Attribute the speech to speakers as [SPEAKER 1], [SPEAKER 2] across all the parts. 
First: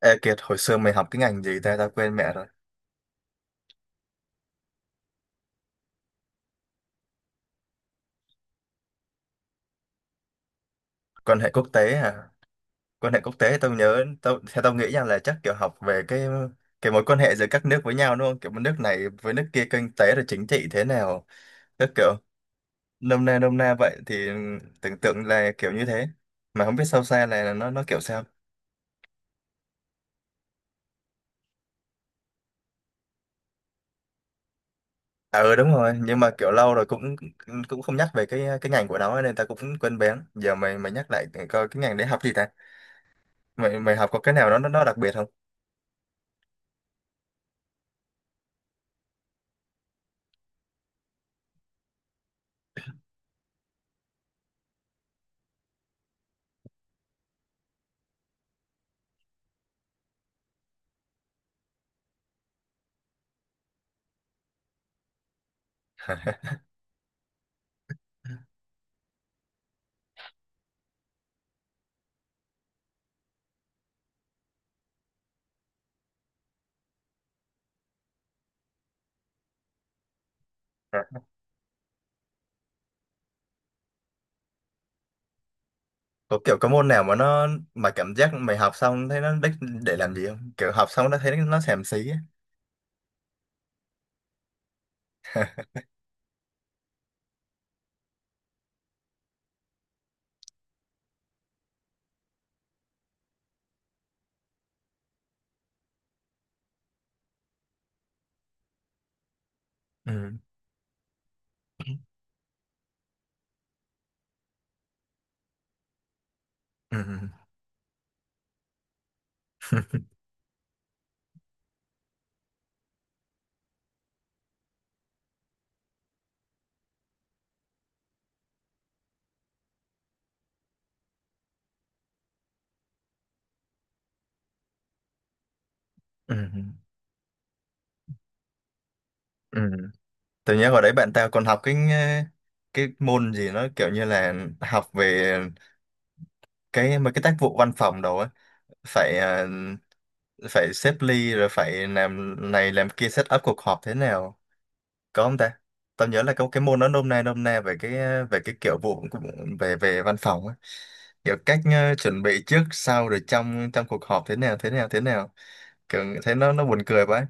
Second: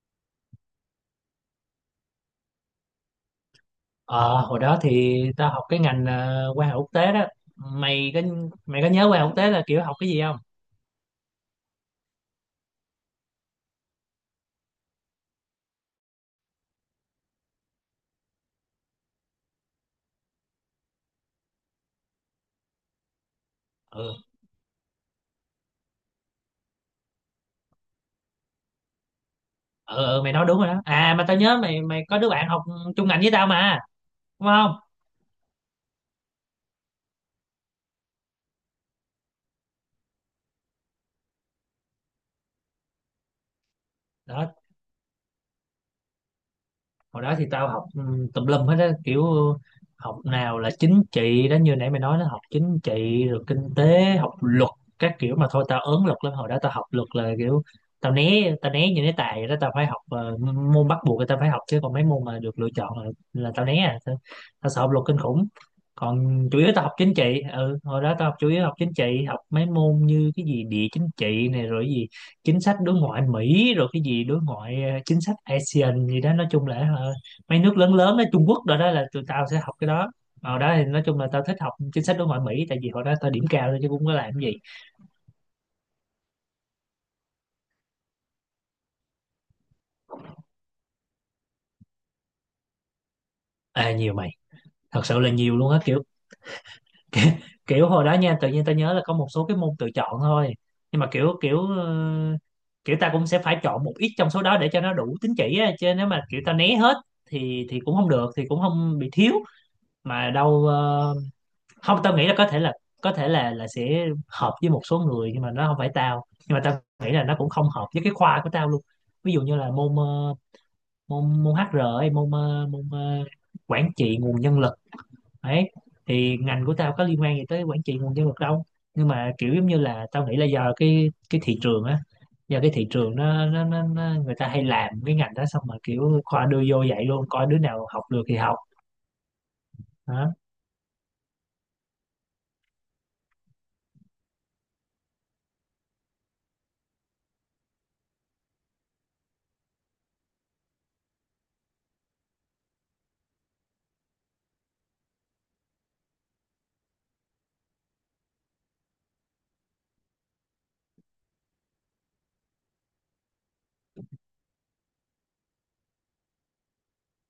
[SPEAKER 1] Ê Kiệt, hồi xưa mày học tiếng Anh gì ta, tao quên mẹ rồi.
[SPEAKER 2] Ờ, hồi đó thì tao học cái ngành quan hệ quốc tế đó. Mày có mày có nhớ quan hệ quốc tế là kiểu học cái gì không?
[SPEAKER 1] Quan hệ quốc tế à? Quan hệ quốc tế tao nhớ, theo tao nghĩ nha là chắc kiểu học về cái mối quan hệ giữa các nước với nhau, đúng không? Kiểu nước này với nước kia, kinh tế rồi chính trị thế nào. Tức kiểu nôm na vậy
[SPEAKER 2] Ừ,
[SPEAKER 1] thì tưởng tượng là kiểu như thế. Mà không biết sâu xa là nó kiểu sao.
[SPEAKER 2] ừ, ừ mày nói đúng rồi đó. À mà tao nhớ mày mày có đứa bạn học chung ngành với tao mà, đúng không?
[SPEAKER 1] À, ừ, đúng rồi, nhưng mà kiểu lâu rồi cũng cũng không nhắc về cái ngành của nó nên tao cũng quên bén. Giờ mày mày nhắc lại coi cái ngành đấy học gì ta? Mày mày học có cái nào
[SPEAKER 2] Đó,
[SPEAKER 1] nó đặc biệt không?
[SPEAKER 2] hồi đó thì tao học tùm lum hết á, kiểu học nào là chính trị đó, như nãy mày nói nó học chính trị rồi kinh tế, học luật các kiểu. Mà thôi tao ớn luật lắm, hồi đó tao học luật là kiểu tao né như né tài vậy đó. Tao phải học môn bắt buộc là tao phải học, chứ còn mấy môn mà được lựa chọn là tao né à. Tao sợ học luật kinh khủng, còn chủ yếu tao học chính trị. Ừ hồi đó tao học chủ yếu học chính trị, học mấy môn như cái gì địa chính trị này, rồi chính sách đối ngoại Mỹ, rồi cái gì đối ngoại chính sách ASEAN gì đó. Nói chung là mấy nước lớn lớn đó, Trung Quốc, rồi đó là tụi tao sẽ học cái đó. Ở đó thì nói chung là tao thích học chính sách đối ngoại Mỹ, tại vì hồi đó tao điểm cao thôi chứ cũng có làm cái gì.
[SPEAKER 1] Có kiểu có môn nào mà cảm giác mày học xong thấy nó đích để làm gì không, kiểu học xong nó thấy nó xàm xí á.
[SPEAKER 2] À, nhiều mày, thật sự là nhiều luôn á kiểu kiểu hồi đó nha, tự nhiên tao nhớ là có một số cái môn tự chọn thôi, nhưng mà kiểu kiểu ờ, kiểu ta cũng sẽ phải chọn một ít trong số đó để cho nó đủ tín chỉ á, chứ nếu mà kiểu ta né hết thì cũng không được, thì cũng không bị thiếu mà
[SPEAKER 1] Ừ,
[SPEAKER 2] đâu. Ờ, Không, tao nghĩ là có thể là sẽ hợp với một số người, nhưng mà nó không phải tao. Nhưng mà tao
[SPEAKER 1] ừ,
[SPEAKER 2] nghĩ là
[SPEAKER 1] ừ.
[SPEAKER 2] nó cũng không hợp với cái khoa của tao luôn. Ví dụ như là môn môn môn HR ấy, quản trị nguồn nhân lực ấy, thì ngành của tao có liên quan gì tới quản trị nguồn nhân lực đâu. Nhưng mà kiểu giống như là tao nghĩ là do cái thị trường á, do cái thị trường nó người ta hay làm cái ngành đó, xong mà kiểu
[SPEAKER 1] Ừ,
[SPEAKER 2] khoa đưa vô vậy luôn, coi đứa nào học được thì học.
[SPEAKER 1] ừ.
[SPEAKER 2] Đó,
[SPEAKER 1] Tự nhiên hồi đấy bạn tao còn học cái môn gì nó kiểu như là học về cái mấy cái tác vụ văn phòng đồ á, phải ờ, phải xếp ly rồi phải làm này làm kia, set up cuộc họp thế nào, có không ta? Tao nhớ là có cái môn nó nôm na về cái kiểu về về văn phòng á, kiểu cách chuẩn bị trước sau rồi trong trong cuộc họp thế nào thế nào thế nào, kiểu thấy nó buồn cười quá.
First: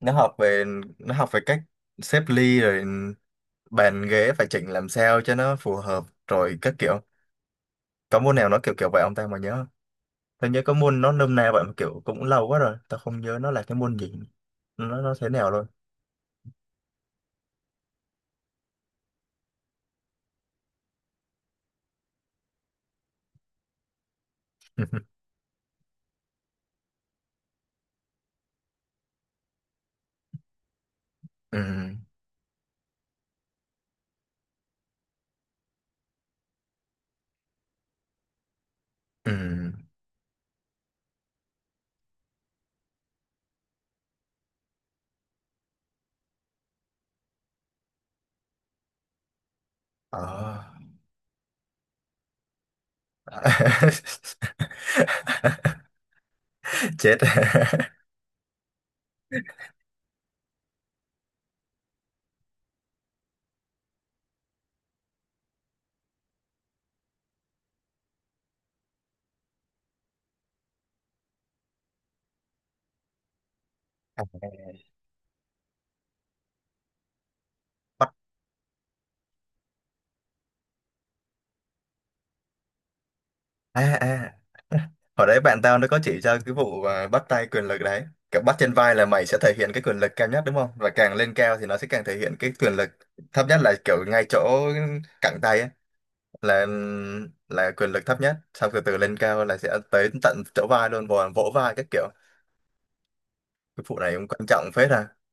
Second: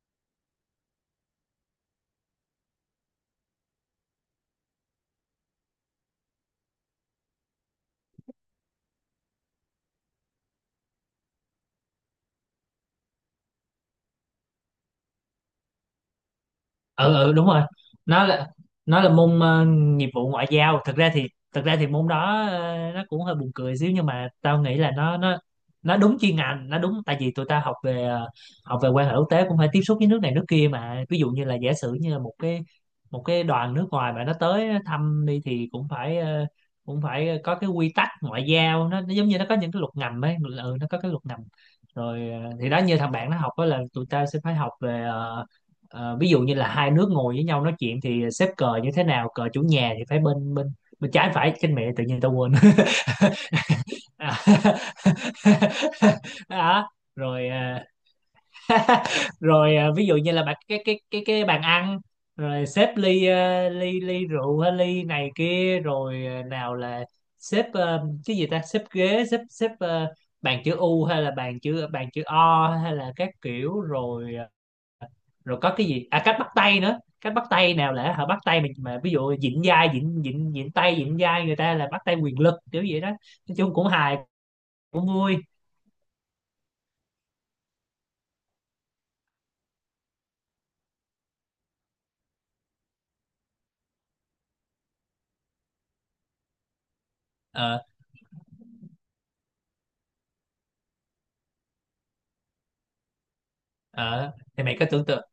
[SPEAKER 1] Nó học về nó học về cách xếp ly rồi bàn ghế phải chỉnh làm sao cho nó phù hợp rồi các kiểu. Có môn nào nó kiểu kiểu vậy ông ta mà nhớ không? Tao nhớ có môn nó nôm na vậy mà kiểu cũng lâu quá rồi tao không nhớ nó là cái môn gì, nó thế nào luôn.
[SPEAKER 2] ừ ừ đúng rồi. nó là nó là môn nghiệp vụ ngoại giao. Thực ra thì môn đó nó cũng hơi buồn cười xíu, nhưng mà tao nghĩ là nó nó nó đúng chuyên ngành, nó đúng. Tại vì tụi ta học về học về quan hệ quốc tế cũng phải tiếp xúc với nước này nước kia mà. Ví dụ như là giả sử
[SPEAKER 1] Ừ,
[SPEAKER 2] như là một cái đoàn nước ngoài mà nó tới thăm đi, thì cũng phải cũng phải có cái quy tắc ngoại giao. Nó giống
[SPEAKER 1] ừ,
[SPEAKER 2] như nó có những cái luật ngầm ấy, ừ, nó có cái luật ngầm. Rồi thì đó, như thằng bạn nó học đó, là tụi ta sẽ phải học về ví dụ như là hai nước ngồi với nhau nói chuyện thì xếp cờ như thế nào, cờ chủ nhà thì phải
[SPEAKER 1] ờ.
[SPEAKER 2] bên bên bên trái, phải trên, mẹ tự nhiên tao quên. À. Đó.
[SPEAKER 1] Chết.
[SPEAKER 2] Rồi à, rồi à, ví dụ như là bạn cái bàn ăn, rồi xếp ly à, ly ly rượu hay ly này kia, rồi à, nào là xếp cái gì ta, xếp ghế, xếp xếp ờ, bàn chữ U hay là bàn chữ O hay là các kiểu,
[SPEAKER 1] À,
[SPEAKER 2] rồi rồi có cái gì, à cách bắt tay nữa. Cách bắt tay, nào
[SPEAKER 1] bắt,
[SPEAKER 2] là họ bắt tay mà ví dụ vịn vai, vịn vịn vịn tay vịn vai người ta là bắt tay quyền lực kiểu vậy đó. Nói chung
[SPEAKER 1] à,
[SPEAKER 2] cũng hài,
[SPEAKER 1] à.
[SPEAKER 2] cũng
[SPEAKER 1] Hồi
[SPEAKER 2] vui.
[SPEAKER 1] đấy bạn tao nó có chỉ cho cái vụ bắt tay quyền lực đấy, kiểu bắt trên vai là mày sẽ thể hiện cái quyền lực cao nhất, đúng không, và càng lên cao thì nó sẽ càng thể hiện cái quyền lực thấp nhất, là kiểu ngay chỗ cẳng tay ấy, là là
[SPEAKER 2] Ờ,
[SPEAKER 1] quyền lực thấp nhất, xong từ từ lên cao là sẽ tới tận chỗ vai luôn, vỗ vai các kiểu. Cái vụ này cũng
[SPEAKER 2] ờ
[SPEAKER 1] quan
[SPEAKER 2] thì
[SPEAKER 1] trọng phết à.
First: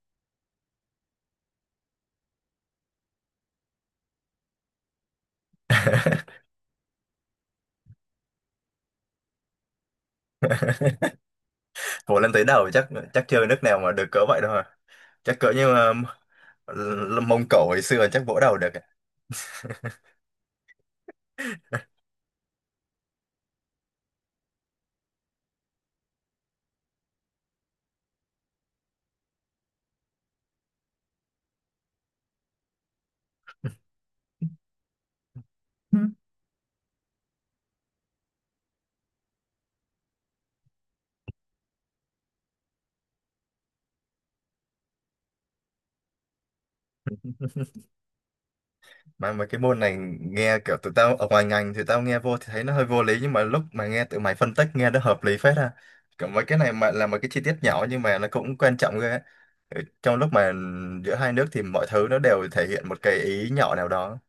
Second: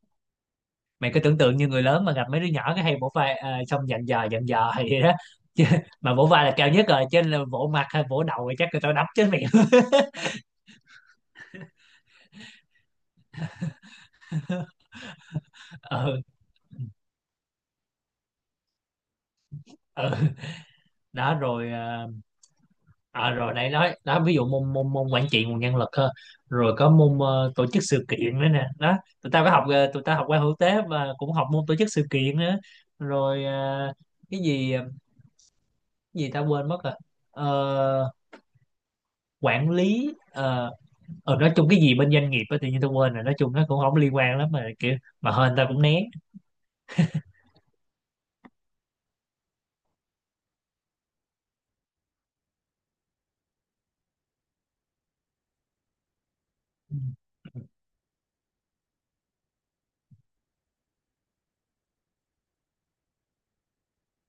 [SPEAKER 2] mày có tưởng tượng như người lớn mà gặp mấy đứa nhỏ cái hay vỗ vai à, xong dặn dò hay vậy đó chứ, mà vỗ vai là cao nhất rồi, trên là vỗ mặt hay vỗ đầu thì chắc người ta đấm chết mày.
[SPEAKER 1] Vỗ lên tới đầu chắc chắc chưa nước nào mà được cỡ vậy đâu à? Chắc cỡ như là,
[SPEAKER 2] Ừ,
[SPEAKER 1] là Mông Cổ hồi xưa chắc vỗ đầu được ạ.
[SPEAKER 2] ừ. Đó rồi à, à, rồi nãy nói đó, ví dụ môn môn môn quản trị nguồn nhân lực ha, rồi có môn tổ chức sự kiện nữa nè. Đó tụi tao có học tụi tao học qua hữu tế và cũng học môn tổ chức sự kiện nữa, rồi cái gì ờ,
[SPEAKER 1] Ừ.
[SPEAKER 2] cái gì tao quên mất rồi. Ờ, Quản lý nói chung cái gì bên doanh nghiệp á, tự nhiên tao quên rồi. Nói chung nó cũng không liên quan lắm, mà kiểu mà hên tao cũng né.
[SPEAKER 1] Mà cái môn này nghe kiểu tụi tao ở ngoài ngành thì tao nghe vô thì thấy nó hơi vô lý, nhưng mà lúc mà nghe tụi mày phân tích nghe nó hợp lý phết ha, kiểu mấy cái này mà là một cái chi tiết nhỏ nhưng mà nó cũng quan trọng ghê á. Ừ, trong lúc mà giữa hai nước thì mọi thứ nó đều thể hiện một cái ý nhỏ nào đó,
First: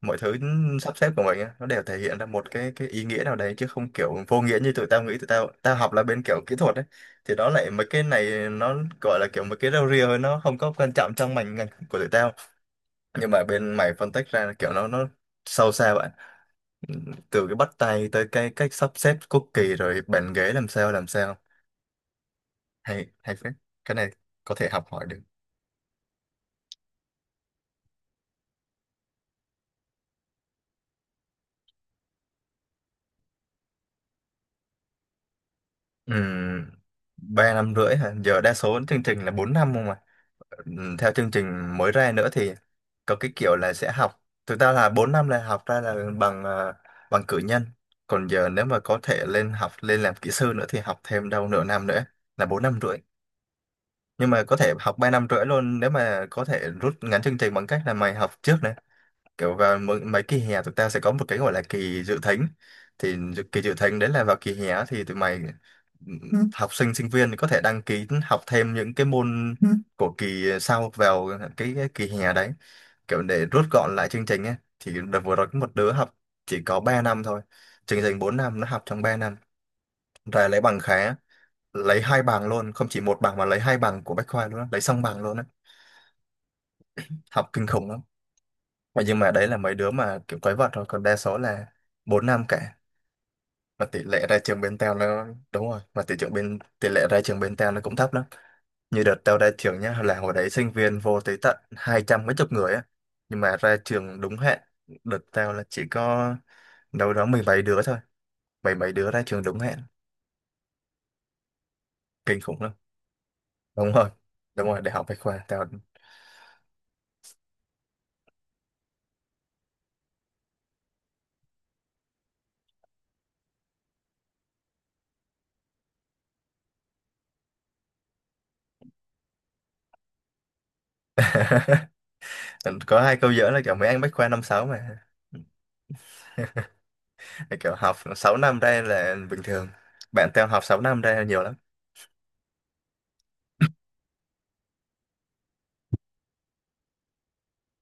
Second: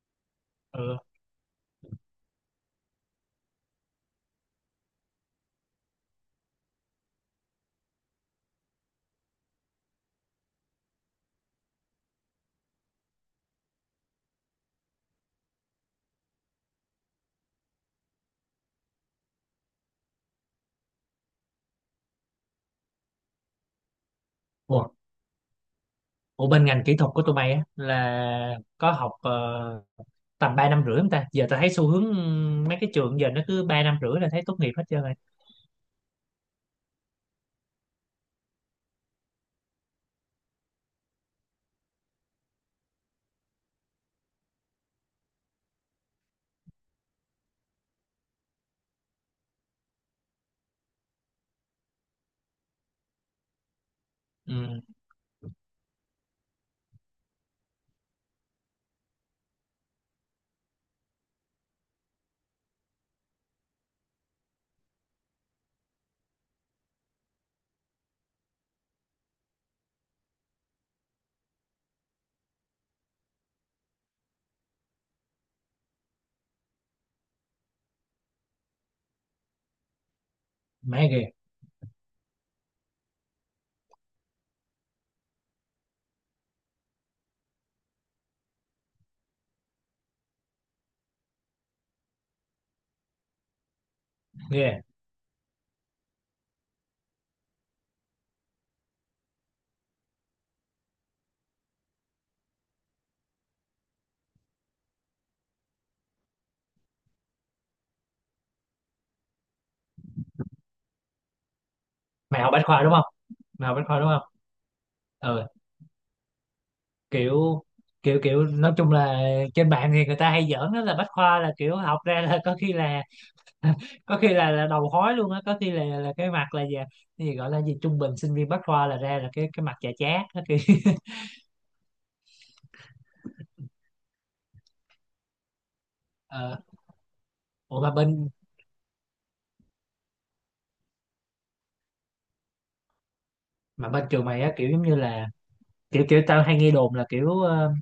[SPEAKER 1] mọi thứ sắp
[SPEAKER 2] Ừ.
[SPEAKER 1] xếp của mình á, nó đều thể hiện ra một cái ý nghĩa nào đấy, chứ không kiểu vô nghĩa như tụi tao nghĩ. Tụi tao tao học là bên kiểu kỹ thuật ấy thì đó lại mấy cái này nó gọi là kiểu mấy cái rau ria thôi, nó không có quan trọng trong ngành ngành của tụi tao, nhưng mà bên mày phân tích ra là kiểu nó sâu xa bạn, từ cái bắt tay tới cái cách sắp xếp cookie rồi bàn ghế làm sao làm sao, hay hay phết, cái này có thể học
[SPEAKER 2] Ủa,
[SPEAKER 1] hỏi được.
[SPEAKER 2] ủa bên ngành kỹ thuật của tụi mày á là có học tầm ba năm rưỡi không ta? Giờ ta thấy xu hướng mấy cái trường giờ nó cứ ba năm rưỡi là thấy tốt nghiệp hết trơn rồi.
[SPEAKER 1] Ừm, 3 năm rưỡi hả? Giờ đa số chương trình là 4 năm không mà. Theo chương trình mới ra nữa thì có cái kiểu là sẽ học, thực ra là 4 năm là học ra là bằng cử nhân, còn giờ nếu mà có thể lên học lên làm kỹ sư nữa thì học thêm đâu nửa năm nữa, là 4 năm rưỡi. Nhưng mà có thể
[SPEAKER 2] Ừ.
[SPEAKER 1] học 3 năm rưỡi luôn nếu mà có thể rút ngắn chương trình, bằng cách là mày học trước này, kiểu vào mấy kỳ hè tụi tao sẽ có một cái gọi là kỳ dự thính. Thì kỳ dự thính đấy là vào kỳ hè á thì tụi mày, ừ, học sinh sinh viên có thể đăng ký học thêm những cái môn của kỳ sau vào cái kỳ hè đấy, kiểu để rút gọn lại chương trình ấy. Thì đợt vừa rồi có một đứa học chỉ có 3 năm thôi, chương trình 4 năm nó học trong 3 năm rồi lấy bằng
[SPEAKER 2] Má
[SPEAKER 1] khá,
[SPEAKER 2] ghê.
[SPEAKER 1] lấy hai bằng luôn, không chỉ một bằng mà lấy hai bằng của Bách Khoa luôn á, lấy xong bằng luôn á. Học kinh khủng lắm. Mà nhưng mà đấy là mấy đứa mà kiểu quái vật thôi, còn đa số là 4 năm cả. Mà tỷ lệ ra trường
[SPEAKER 2] Ghê.
[SPEAKER 1] bên tao nó, đúng rồi, mà tỷ lệ ra trường bên tao nó cũng thấp lắm. Như đợt tao ra trường nhá, là hồi đấy sinh viên vô tới tận hai trăm mấy chục người á, nhưng mà ra trường đúng hẹn đợt tao là chỉ có đâu đó mười mấy đứa thôi. Mười mấy đứa ra trường đúng hẹn. Kinh
[SPEAKER 2] mày học
[SPEAKER 1] khủng
[SPEAKER 2] bách
[SPEAKER 1] lắm.
[SPEAKER 2] khoa đúng không Mày học bách
[SPEAKER 1] Đúng
[SPEAKER 2] khoa đúng
[SPEAKER 1] rồi,
[SPEAKER 2] không?
[SPEAKER 1] đúng rồi, đại học Bách Khoa
[SPEAKER 2] Ừ.
[SPEAKER 1] tao.
[SPEAKER 2] kiểu kiểu kiểu nói chung là, trên mạng thì người ta hay giỡn đó là bách khoa là kiểu học ra là có khi là có khi là đầu khói luôn á, có khi là cái mặt là gì, cái gì gọi là gì, trung bình sinh viên bách khoa là ra là cái mặt chà chát đó khi.
[SPEAKER 1] Có hai câu giữa là kiểu mấy anh Bách Khoa 5-6 mà.
[SPEAKER 2] Ờ.
[SPEAKER 1] Thì kiểu
[SPEAKER 2] ủa
[SPEAKER 1] học 6 năm đây là bình thường, bạn theo học 6 năm đây là nhiều lắm.
[SPEAKER 2] mà bên trường mày á, kiểu giống như là kiểu kiểu tao hay nghe đồn là kiểu ờ,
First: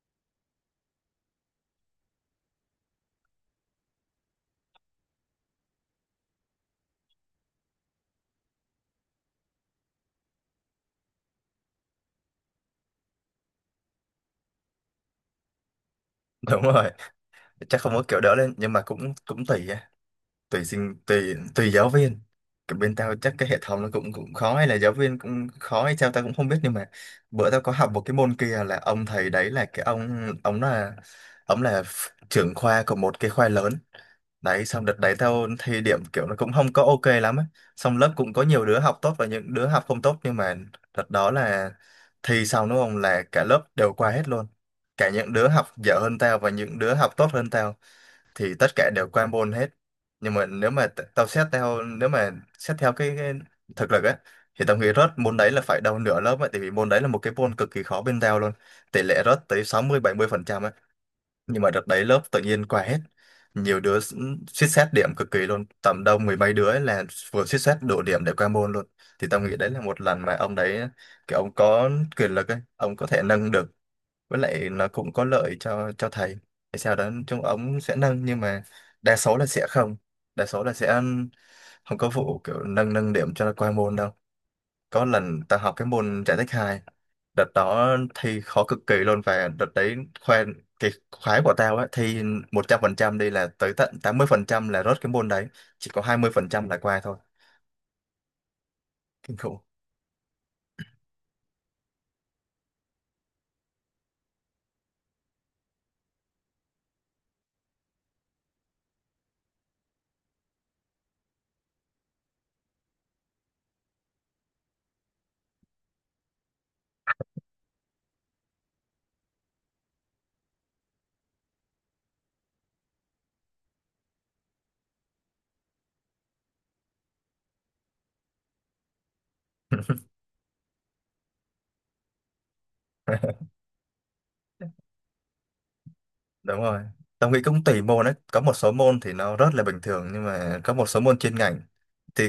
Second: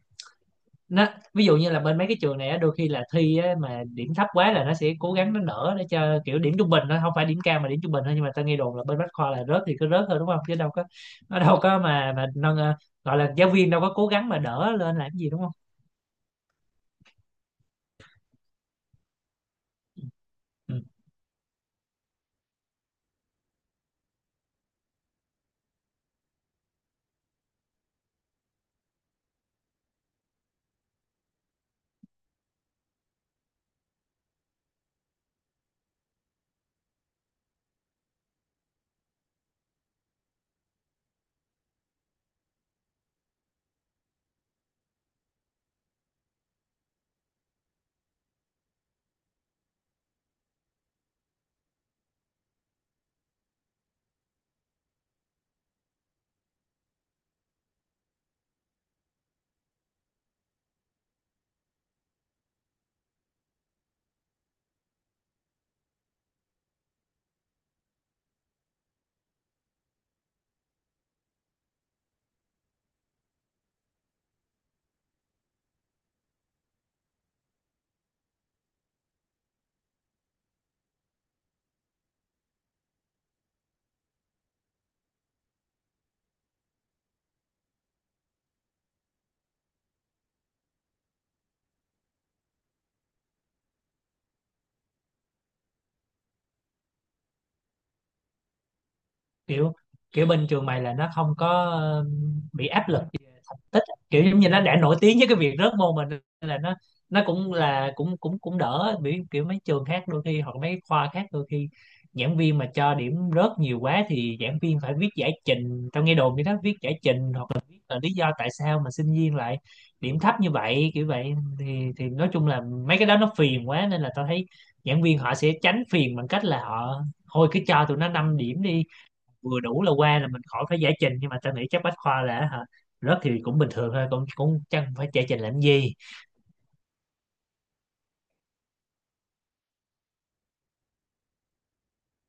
[SPEAKER 2] nó ví dụ như là bên mấy cái trường này á, đôi khi là thi á, mà điểm thấp quá là nó sẽ cố gắng nó nở để cho kiểu điểm trung bình, nó không phải điểm cao mà điểm trung bình thôi. Nhưng mà ta nghe đồn là bên Bách Khoa là rớt thì cứ rớt thôi đúng không, chứ đâu có, nó đâu có mà nâng. Ờ, Gọi là giáo viên đâu có cố gắng mà đỡ lên làm gì, đúng không?
[SPEAKER 1] Đúng rồi, chắc không có kiểu đỡ lên, nhưng mà cũng cũng tùy tùy
[SPEAKER 2] Ừ.
[SPEAKER 1] sinh tùy tùy giáo viên. Cái bên tao chắc cái hệ thống nó cũng cũng khó hay là giáo viên cũng khó hay sao tao cũng không biết, nhưng mà bữa tao có học một cái môn kia, là ông thầy đấy là cái ông là trưởng khoa của một cái khoa lớn đấy. Xong đợt đấy tao thi điểm kiểu nó cũng không có ok lắm á, xong lớp cũng có nhiều đứa học tốt và những đứa học không tốt, nhưng mà đợt đó là thi xong, đúng không, là cả lớp đều qua hết luôn. Cả những đứa học dở hơn tao và những đứa học tốt hơn tao thì tất cả đều qua môn hết. Nhưng mà nếu mà xét theo cái thực lực ấy thì tao nghĩ rớt môn đấy là phải đầu nửa lớp ấy, tại vì môn đấy là một cái môn cực kỳ khó bên tao luôn, tỷ lệ rớt tới 60-70% ấy, nhưng mà đợt đấy lớp tự nhiên qua hết. Nhiều đứa suýt xét điểm cực kỳ luôn, tầm đâu mười mấy đứa ấy là vừa suýt xét đủ điểm để qua môn luôn. Thì tao nghĩ đấy là một lần mà ông đấy kiểu ông có quyền lực ấy, ông có thể nâng được, với lại nó cũng có lợi cho thầy. Tại sao đó chúng ống sẽ nâng, nhưng mà đa số là sẽ không đa số là sẽ không có vụ kiểu nâng nâng điểm cho qua môn đâu. Có lần ta học cái môn giải tích 2, đợt đó thi khó cực kỳ luôn, và đợt đấy khoe cái khoái của tao á, thi 100% đi là tới tận 80% là rớt cái môn đấy, chỉ có 20% là qua thôi. Kinh khủng.
[SPEAKER 2] kiểu Kiểu bên trường mày là nó không có bị áp lực về thành tích, kiểu giống như nó đã nổi tiếng với cái việc rớt môn mình, nên là nó cũng là cũng cũng cũng đỡ bị, kiểu mấy trường khác đôi khi hoặc mấy khoa khác đôi khi giảng viên mà cho điểm rớt nhiều quá thì giảng viên phải viết giải trình. Tao nghe đồn như đó, viết giải trình hoặc là viết là lý do tại sao mà sinh viên lại điểm thấp như vậy, kiểu vậy. thì thì nói chung là mấy cái đó nó phiền quá, nên là tao thấy giảng viên họ sẽ tránh phiền bằng cách là họ thôi cứ cho tụi nó 5 điểm đi, vừa đủ là qua là mình khỏi phải giải trình. Nhưng mà tao nghĩ chắc bách khoa là hả, rớt thì cũng bình thường thôi, cũng cũng chẳng phải giải trình làm gì.
[SPEAKER 1] Đúng rồi, tao nghĩ cũng tùy môn đấy, có một số môn thì nó rất là bình thường, nhưng mà có một số môn chuyên ngành thì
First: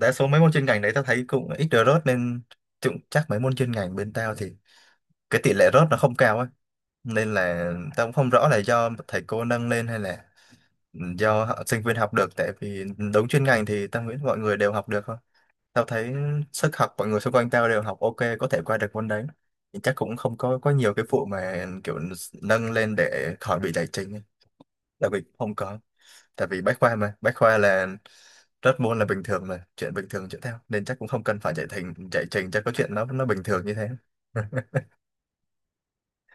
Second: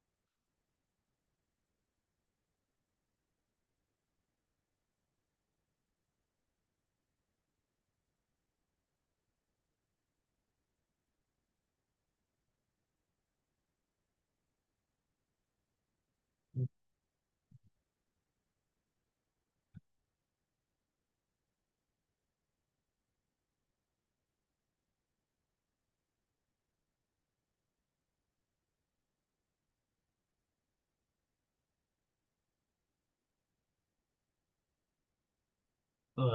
[SPEAKER 1] đa số mấy môn chuyên ngành đấy tao thấy cũng ít được rớt nên, cũng chắc mấy môn chuyên ngành bên tao thì cái tỷ lệ rớt nó không cao ấy, nên là tao cũng không rõ là do thầy cô nâng lên hay là do sinh viên học được, tại vì đúng chuyên ngành thì tao nghĩ mọi người đều học được thôi. Tao thấy sức học mọi người xung quanh tao đều học ok, có thể qua được môn đấy thì chắc cũng không có nhiều cái vụ mà kiểu nâng lên để khỏi bị giải trình ấy. Là Bình không có. Tại vì Bách Khoa mà, Bách Khoa là rớt môn là bình thường mà, chuyện bình thường chuyện theo, nên chắc cũng không cần phải chạy thành chạy trình cho có chuyện, nó bình thường như thế.
[SPEAKER 2] Ừ.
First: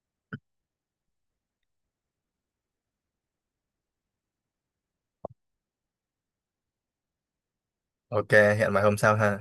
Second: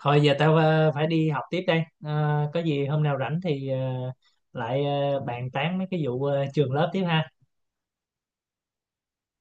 [SPEAKER 2] Thôi giờ tao phải đi học tiếp đây. Ờ, có gì hôm nào rảnh thì bàn tán mấy cái vụ trường lớp tiếp ha.
[SPEAKER 1] Ok, hẹn mai hôm sau ha.